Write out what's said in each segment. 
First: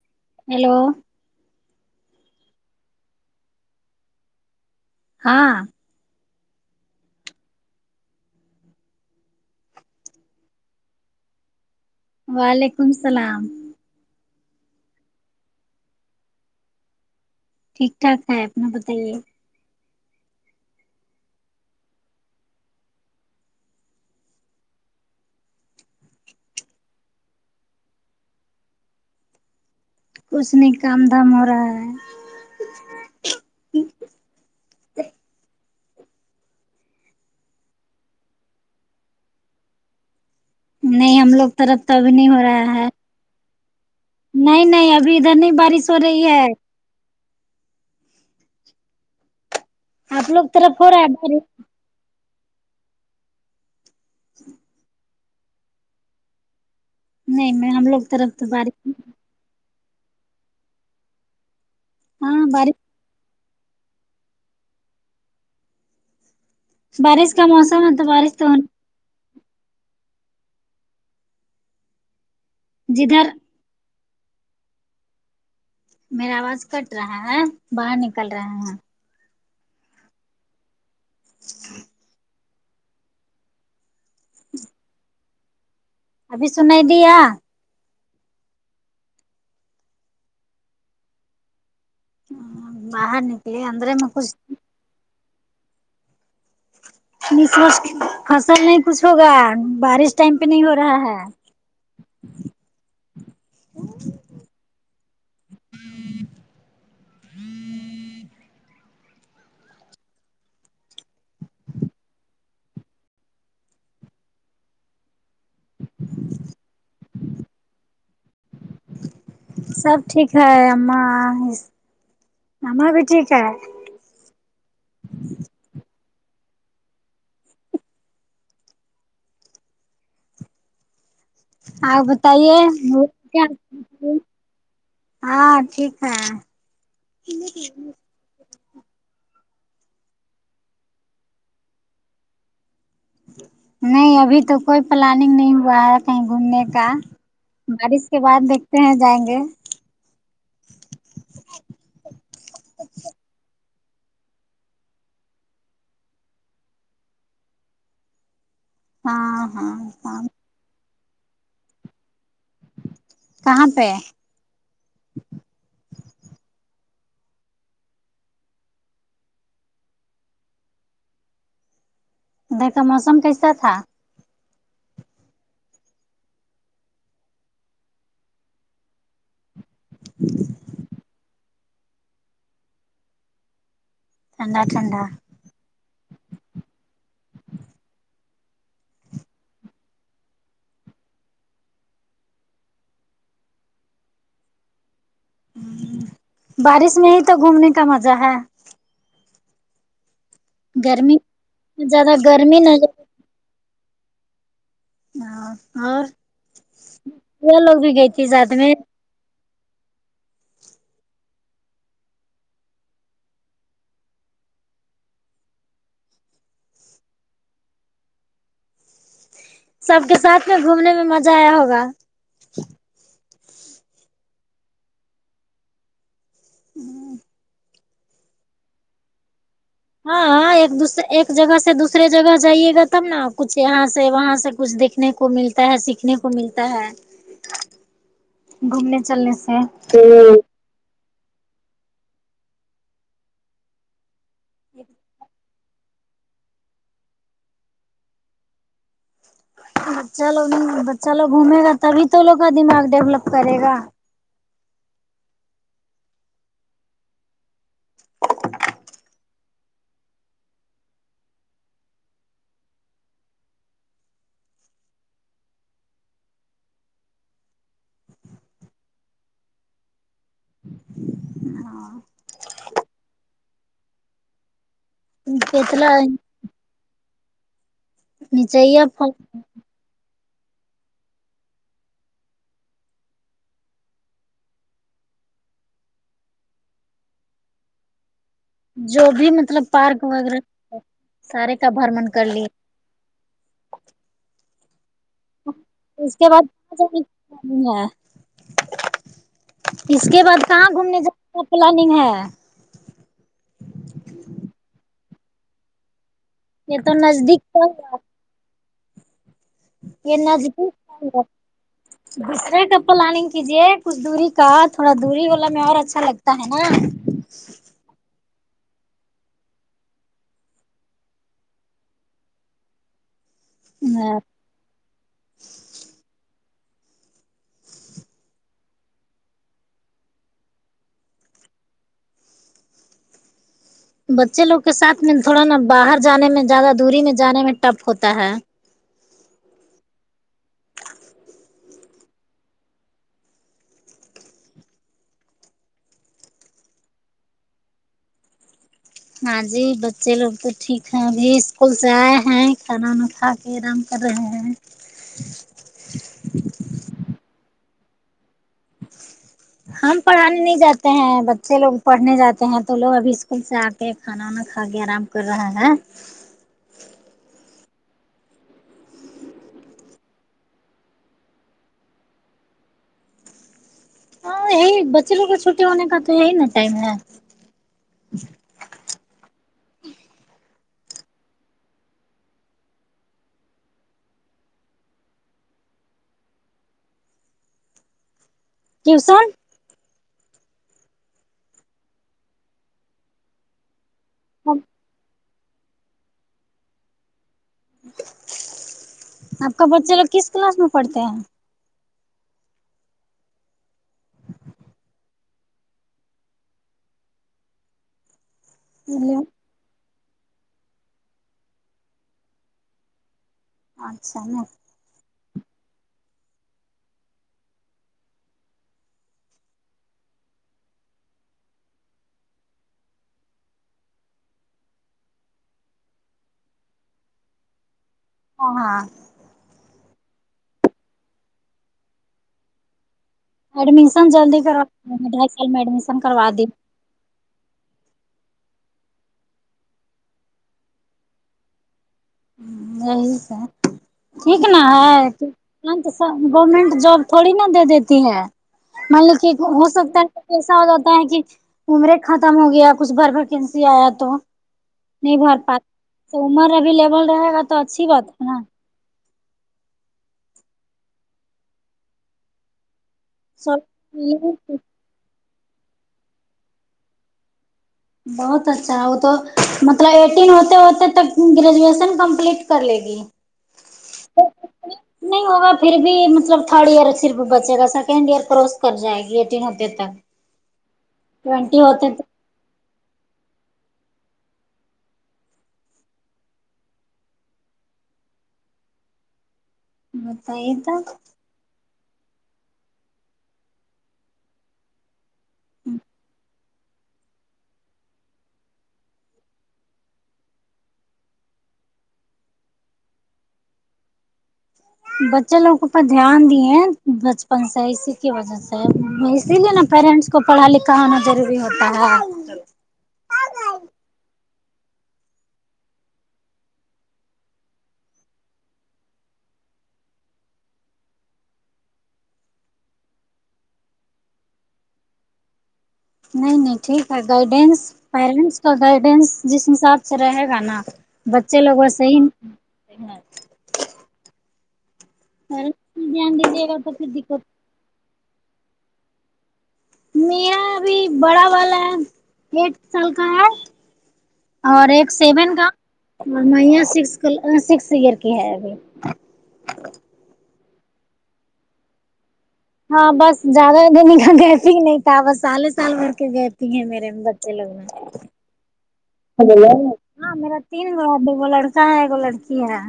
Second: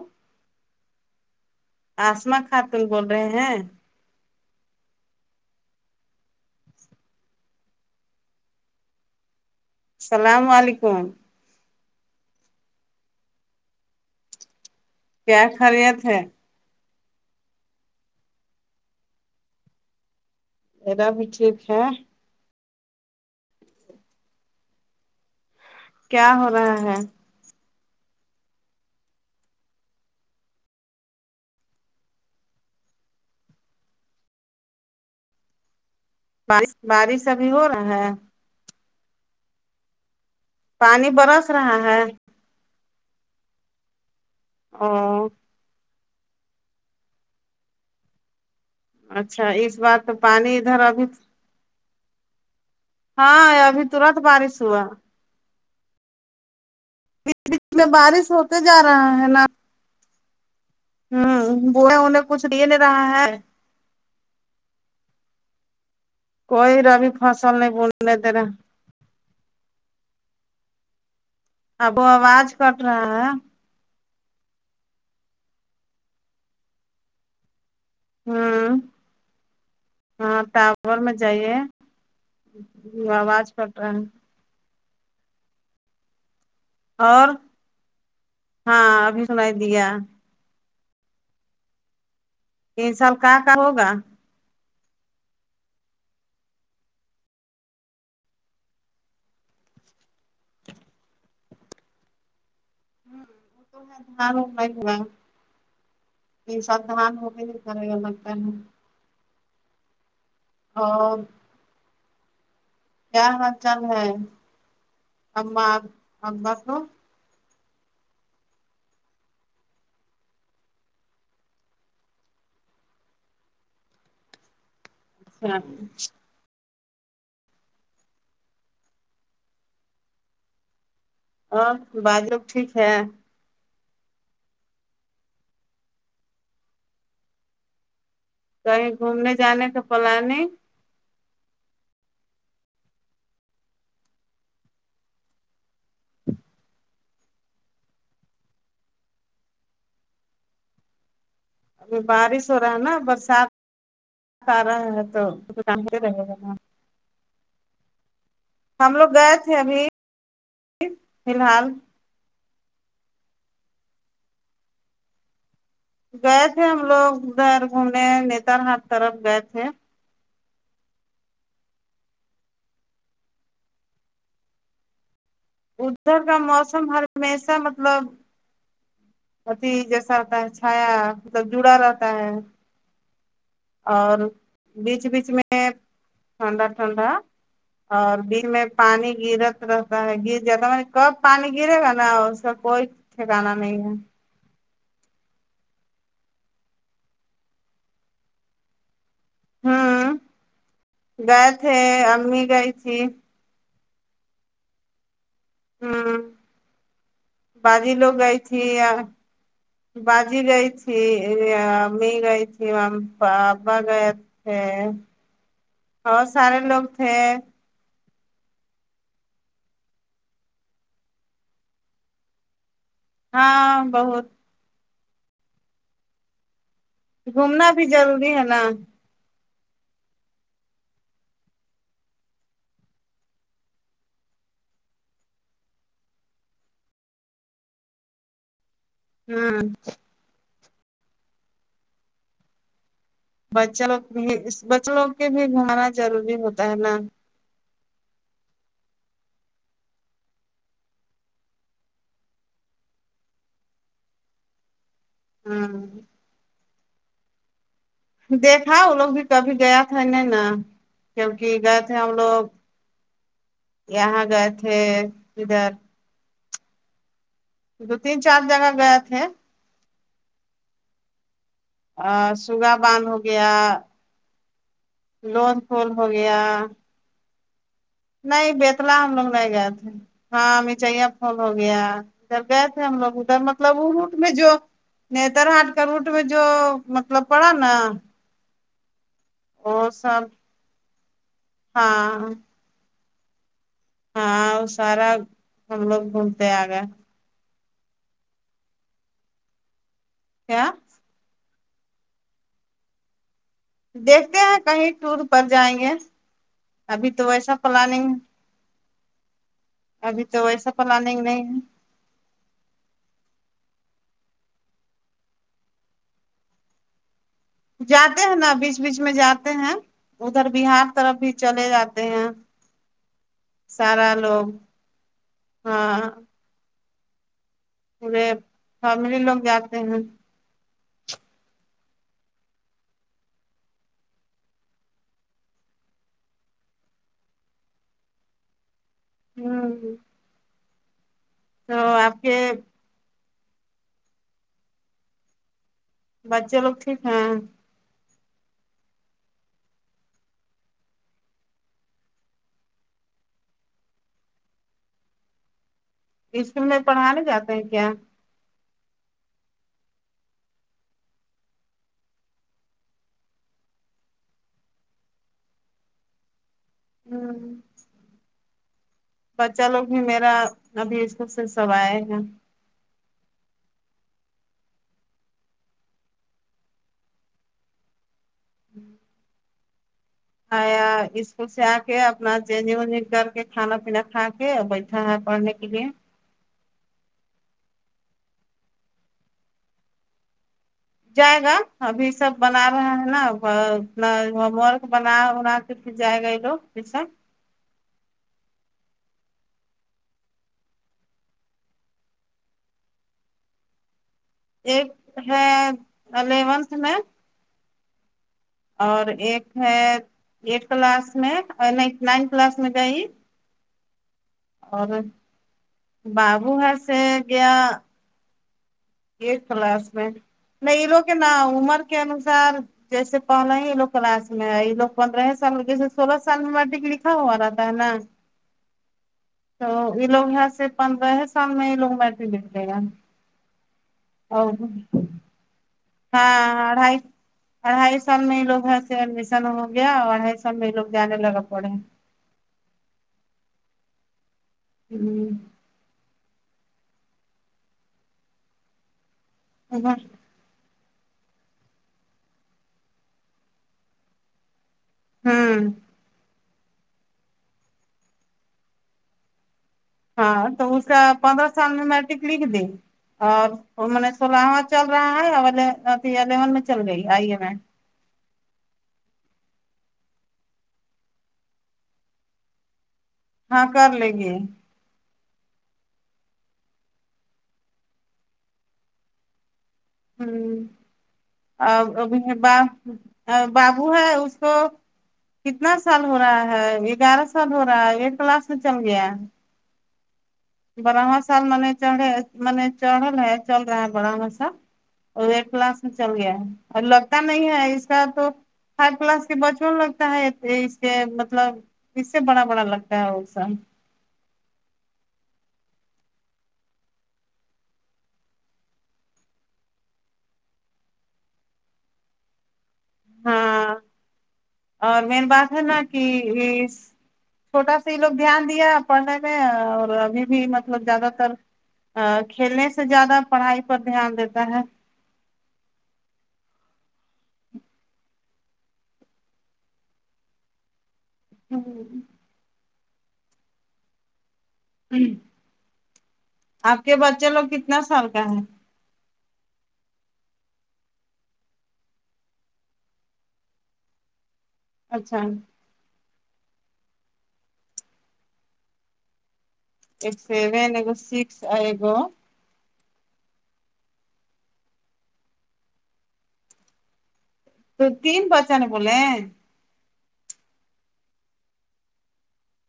ہاں ہیلو آسما خاتون بول رہے ہیں ہاں سلام و علیکم وعلیکم السلام کیا خریت ہے ٹھیک ٹھاک ہے اپنا بتائیے میرا بھی ٹھیک ہے کیا ہو رہا ہے کچھ نہیں کام دھام ہو رہا ہے بش بارش ابھی ہو رہا ہے پانی نہیں ہم لوگ برس رہا طرف تو ہے ابھی نہیں ہو رہا ہے نہیں او نہیں ابھی ادھر نہیں بارش ہو رہی ہے اچھا اس بار تو آپ لوگ پانی طرف ادھر ہو رہا ابھی ہے بارش ہاں آیا ابھی ترنت بارش ہوا نہیں میں کتنا ہم لوگ بارش طرف تو ہوتے جا بارش رہا ہے نا ہوں وہ ہے انہیں ہاں کچھ دے نہیں بارش رہا ہے کوئی رب بارش کا فصل نہیں موسم ہے تو بننےدے بارش را تو اب آواز کٹ رہا ہے جدھر میرا آواز کٹ رہا ہے باہر نکل رہا ہیں ہوں ہاں ٹاپ فلور میں جائیے آواز کٹ رہا ہے ابھی سنائی دیا اور ہاں ابھی سنائی دیا ہون ان سال باہر کہاں کا نکلئے ہوگا اندھرے میں کچھ [unintelligible] فصل نہیں کچھ ہوگا بارش ٹائم پہ نہیں ہو رہا ہے ہ وہ تو [unintelligible] ت ساتھ دان ہو کے نہیں کرے گا لگتا ہے ہاں کیا حال چال ہے اما ابا کو سب ٹھیک ہے اما س اما بھی ٹھیک ہے [unintelligible] اور آپ باجی لوگ بتائیے ٹھیک ہے ہو کیا ہاں ٹھیک ہے کہیں گھومنے جانے کا پلاننگ نہیں ابھی تو کوئی پلاننگ نہیں ہوا ہے کہیں گھومنے کا بارش کے بعد دیکھتے ہیں جائیں گے اب بارش ہو رہا ہے نا برسات برات آ رہا ہے توان رہے گا نا ہم لوگ گئے ہاں تھے ہاں ابھی ہاں فی الحال کہاں پہ گئے تھے ہم لوگ ادھر گھومنے نیتر ہٹ طرف گئے تھے دیکھا موسم کیسا تھا ادھر کا موسم ہر ہمیشہ مطلب اتیھی جیسا ہوتا ہے چھایا مطلب جڑا رہتا ہے اور ٹھنڈا بیچ ٹھنڈا بیچ میں ٹھنڈا ٹھنڈا اور دن میں پانی گرت رہتا ہے گر جاتا ہے میں نے کب پانی گرے گا نا اس کا کوئی پ جانا نہیں بارش میں ہی تو گھومنے کا مزہ ہے ہوں گرمی گئے تھے زیادہ امی گرمی نہ گئی تھی ہاں ہوں باجی لوگ گئی تھی ا باجی گئی تھی ا امی گئی تھی ا ابا گئے ٹھے اور سارے لوگ تھے سب کے ساتھ میں گھومنے میں مزہ آیا ہوگا ہاں بہت ہوں گھومنا بھی ضروری ہے نا ہاں ہاں ایک دوس ایک جگہ سے دوسرے جگہ جائیے گا تب نا کچھ یہاں سے وہاں سے کچھ دیکھ نے کو ملتا ہے سیکھنے کو ملتا ہے گھومنے چلنے سے ہوں بچے لوگ بھی بچے لوگ کے بھی گھانا ضروری ہوتا ہے نا بچہ لوگ بچہ لوگ گھومے گا تبھی تو ان لوگوں کا دماغ ڈیولپ کرے گا ہوں دیکھا وہ لوگ بھی کبھی گیا تھا نہیں نا کیونکہ گئے تھے ہم لوگ یہاں گئے تھے ادھر دو تین چار جگہ گئے تھے ا سوگا باندھ ہو گیا لون پھول اتلا ہو گیا نی نہیں چاہیے بیتلا ہم لوگ نہیں گئے تھے ہاں مچائیاں پون ہو گیا ادھر گئے تھے ہم لوگ ادھر مطلب وہ روٹ میں جو نیتر ہارٹ کا روٹ میں جو مطلب پڑا نا جو بھی مطلب وہ پارک سب وغیرہ سارے کا بھرمن کر ہاں لیے ہاں وہ سارا ہم لوگ اس کے بعد گھومتے آ گئے [unintelligible] ہے اس کے بعد کہاں کیا گھومنے جانے پلاننگ ہے دیکھتے ہیں کہیں ٹور پر جائیں گے یہ ابھی تو نزدیک ویسا پڑ گیا، پلاننگ یہ ابھی تو نزدیک ویسا پڑ پلانگ گیا نہیں دوسرے کا پلاننگ کیجے کچھ دوری کا تھوڑا دوری والا میں اور اچھا لگتا ہے نا جاتے ہیں نا بیچ بیچ میں جاتے ہیں ادھر بہار طرف بھی چلے جاتے ہیں سارا لوگ ہاں پورے فیملی لوگ جاتے ہیں بچے لوگ کے ساتھ میں تھوڑا نا باہر جانے میں زیادہ دوری میں جانے میں ٹف ہوتا ہے ہوں ہوں تو آپ کے بچے لوگ ٹھیک ہیں ہاں جی بچے لوگ تو ٹھیک ہیں ابھی اسکول سے آئے ہیں کھانا وانا کھا آرام کر رہے ہیں ایسٹ میں پڑھانے جاتے ہیں کیا ہم پڑھانے نہیں جاتے ہیں بچے لوگ پڑھنے جاتے ہیں تو لوگ ابھی اسکول سے آ ایک کھانا وانا کھا کے آرام کر رہا ہے ہوں بچا لوگ بھی میرا ابھی اسکول سے سب آئے گا ہاں یہی بچے لوگوں کا چھٹی ہونے کا تو یہی نا ٹائم ہے آیا اسکول سے آ کے اپنا چنگنگ وگنگ کر کے کھانا پینا کھا کے بیٹھ ہاں ہاں پڑھنے کے لیے کیوں سن جائے گا ابھی سب بنا رہا ہے نا اپنا ہوم ورک بنا انا تو پھر جائے گا یہ لوگ پیچھے آپ کا بچے لوگ کس کلاس میں پڑھتے ہیں ایک ہے الیونتھ میں اور ہیں ایک ہے ایٹتھ کلاس میں نہی نائنتھ کلاس میں گئی اچھا نا اور بابو ہےسے گیا ائٹتھ کلاس میں نہیں یہ لوگ کے ن عمر کے انوسار جیسے پہلا ہی لو کلاس میں آئی یہ لوگ پندر ہی سال میں جیسے سولہ سال میں میٹرک لکھ ہاں وہ رہتا نا ہو ہاں تو یہ لوگ یہاں سے پندرہ ہی سال میں یہ لوگ میٹرک لکھ دے گا ایڈمیشن جلدی کراؤ ڈھائی سال میں ایڈمیشن کروا ہاں دی ہاں آڈھائی اڑھائی سال میں یہ لوگ سے ایڈمیشن ہو گیا اور اڑھائی سال میں یہ لوگ جانے لگا پڑھنے ہوں یہی سے ٹھیک نا ہے ہاں تو س گورنمنٹ جاب تھوڑی نا دے دیتی ہے مان لو کہ ہو سکتا ہے ایسا ہو جاتا ہے کہ عمرے ختم ہو گیا کچھ بھر پر کینسی آیا تو نہیں بھر پا تو عمر ابھی لیول رہے گا تو اچھی بات ہے نا ہاں تو اس کا پندرہ سال میں میٹرک لکھ دی سو اور میں نے سولہواں چال رہا ہے اولے ابھی الیون میں چل رہی ہے یہ [unintelligible] بہت اچھا وہ تو مطلب ایٹین ہوتے ہوتے تک گریجویشن کمپلیٹ کر لے گی ہاں کر لے گی نہیں ہوگا پھر بھی مطلب تھرڈ ایئر صرف بچے گا سیکنڈ ایئر کروس کر جائے گی ایٹین ہوتے تک ہوں ٹوینٹی ا ہوتے ابھی تک بھی با ا بابو ہے اس کو کتنا سال ہو رہا ہے گیارہ سال ہو رہا ہے ایٹتھ کلاس میں چل گیا ہے نائنتھ براواں سال من نے چڑھے من چڑھل ہے چل رہا ہے براواں سال اور ایٹتھ کلاس میں چل گیا ہے اور لگتا نہیں ہے اس کا تو تھرڈ کلاس کے بچپوں لگتا ہے اس کے مطلب اس سے بڑا بڑا لگتا ہے حسین بچے لوگوں پہ دھیان دیے بچپن سے اسی کی وجہ سے حسین اسی لیے نا پیرنٹس کو پڑھا لکھا ہونا ضروری ہوتا ہے ہاں اور مین بات ہے نا کہ اس چھوٹا سا ہی لوگ دھیان دیا پڑھنے میں اور ابھی بھی مطلب زیادہ تر ا کھیلنے سے زیادہ پڑھائی پر دھیان دیتا ہے نہیں نہیں ٹھیک ہے گائیڈینس پیرنٹس کا گائیڈینس جس حساب سے رہے گا نا بچے لوگو ویسے ہی ہ دھیان دیجیے گا تو آپ پھر کے دقت بچے لوگ کتنا سال کا ہے میرا ابھی بڑا والا ہے آئٹ سال کا ہے اور ایک اچھا سیون کا اور میاس سکس ایئر کی ہے ابھی ایک سیون ایگ سکس ہے گو ہاں بس زیادہ دن کا گیپ ہی نہیں تھا بس سالے سال مر کے گیپ ہی ہیں میرے تین بچے لوگ ہیں تو تین پچا نے بولیں ہاں میرا تین کہ وہ لڑکا ہے لڑکی ہے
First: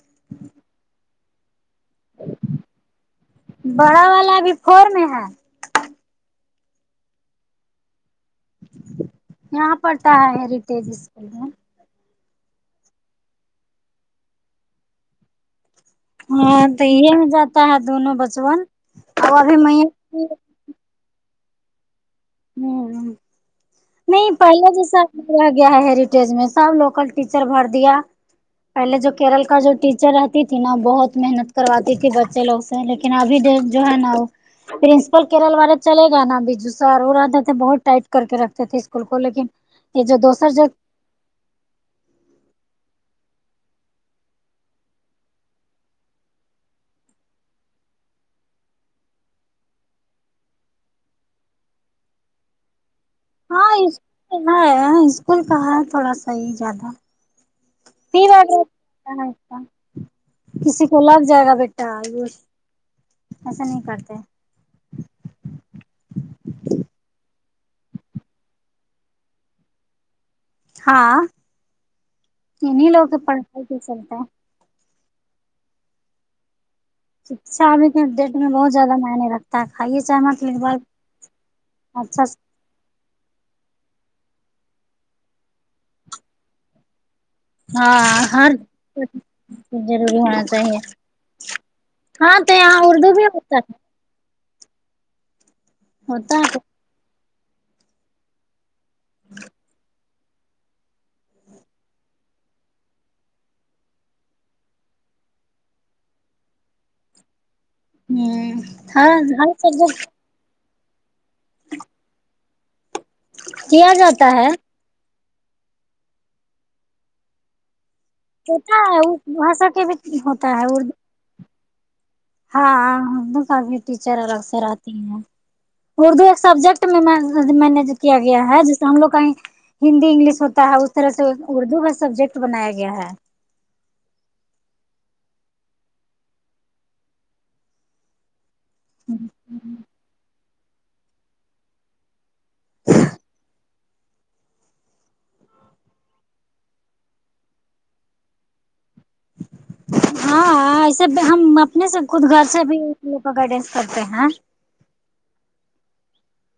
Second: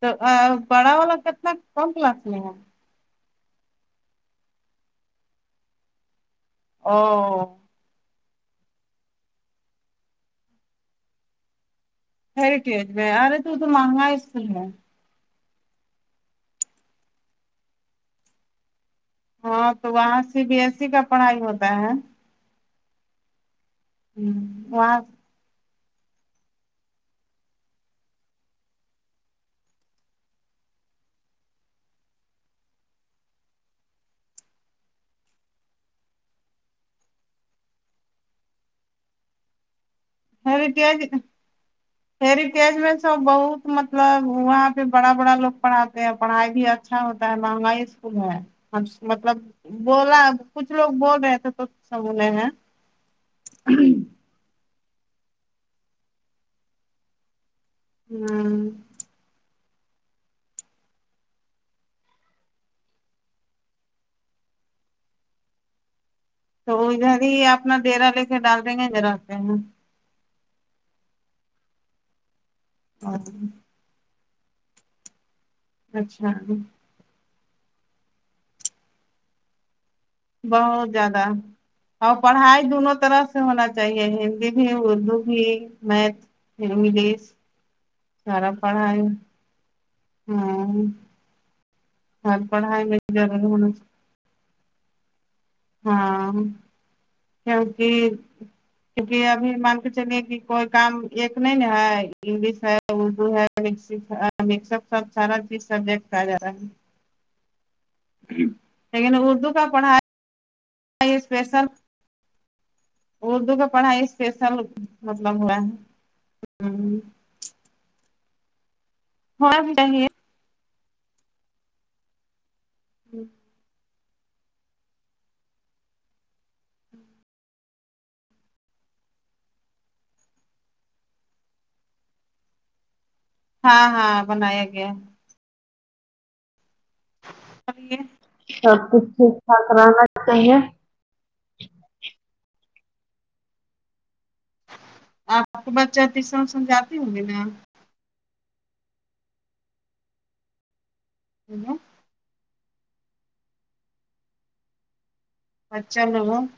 تو ا بڑا والا کتنا کم کلاس میں ہے بڑا والا ابھی فور میں ہے او یہاں پڑھتا ہے ہیریٹیج اسکول میں ہیریٹیج میں ارے یہ تو مہنگا اسکول ہے ہاں تو یہ میں جاتا ہے دونوں بچون ہاں تو وہاں سی بی ایس س کا پڑھائی ہوتا ہے ہوں ہوں نہیں پہلا وہاں جیسا ہی رہ گیا ہے ہیریٹیج میں سب لوکل ٹیچر بھر دیا پہلے جو کیرل کا جو ٹیچر رہتی تھی نا بہت محنت کرواتی تھی بچے لوگ لیکن ابھی دیکھ جو ہے نا پرنسپل کیرل والا چلے گا نا بجو سر وہ رہتے تھے بہت ٹائٹ کر کے رکھتے تھے اسکول کو لیکن یہ جو دوسر جو ہیرٹیج ہیرٹیج میں سب بہت مطلب وہاں پہ بڑا بڑا لوگ پڑھاتے ہیں پڑھائی بھی اچھا ہوتا ہے مہنگا ہی اسکول ہے مطلب بولا کچھ لوگ بول رہے تھے تو سنبولے ہیں [unintelligible] اسکول کا ہے تھوڑا صحیح جاتا ہ [unintelligible] کسی کو لگ جائے گا بیٹا ایسا نہیں کرتے تو وہ ادھر ہی اپنا ڈرا لے کے ڈال دیں گے نر آتے ہیں ہاں ان ہی لوگ کے پڑھائی پے چلتا ہے اچھا جی سابقہ ٹٹ میں بہت زیادہ معنی رکھ کھائیے بہت زیادہ [unintelligible] اور اچھا پڑھائی دونوں طرح سے ہونا چاہیے ہندی بھی اردو بھی میتھ انگلش ہاں ہر سارا پڑھائی [unintelligible] ضروری ہونا ہاں چاہیے ہاں ہر تو یہاں پڑھائی میں اردو بھی ضرور ہوتا ہونا ہے چاہیے۔ ہاں ہوتا ہے کیونکہ کیونکہ ابھی مان کر چلیے کے کوئی کام ایک نہیں ہے انگلش ہے اردو ہے مکس اک ہے مکس اپ سب سارا چیز سبجٹ آجا رہا ہے ہ ہر لیکن ہر اردو کا پڑھا سبجیکٹ اسپیشل اردو کا کیا پڑھائی جاتا ہے اسپیشل مطلب ہو ہمم ہوتا ہے اس بھاشا کے بھی ہوتا ہے اردو ہاں ہوں کافی ٹیچر سرر سر آتی ہیں اردو ایک سبجیکٹ میں مینج کیا گیا ہے جیسے ہم لوگ کہیں ہندی انگلش ہوتا ہے اس طرح سے اردو کا سبجیکٹ بنایا گیا ہے ہاں ہاں بنایا گیا سب کچھ ٹھیک ٹھاک رہنا چاہیے آپ آپ کو بچہ تیسرا سمجھاتے ہوں گے نا ہاں ایسے اب ہم اپنے سے خود گھر سے بھی اس لوگ کا گائیڈینس کرتے ہیں اچھالو [unintelligible]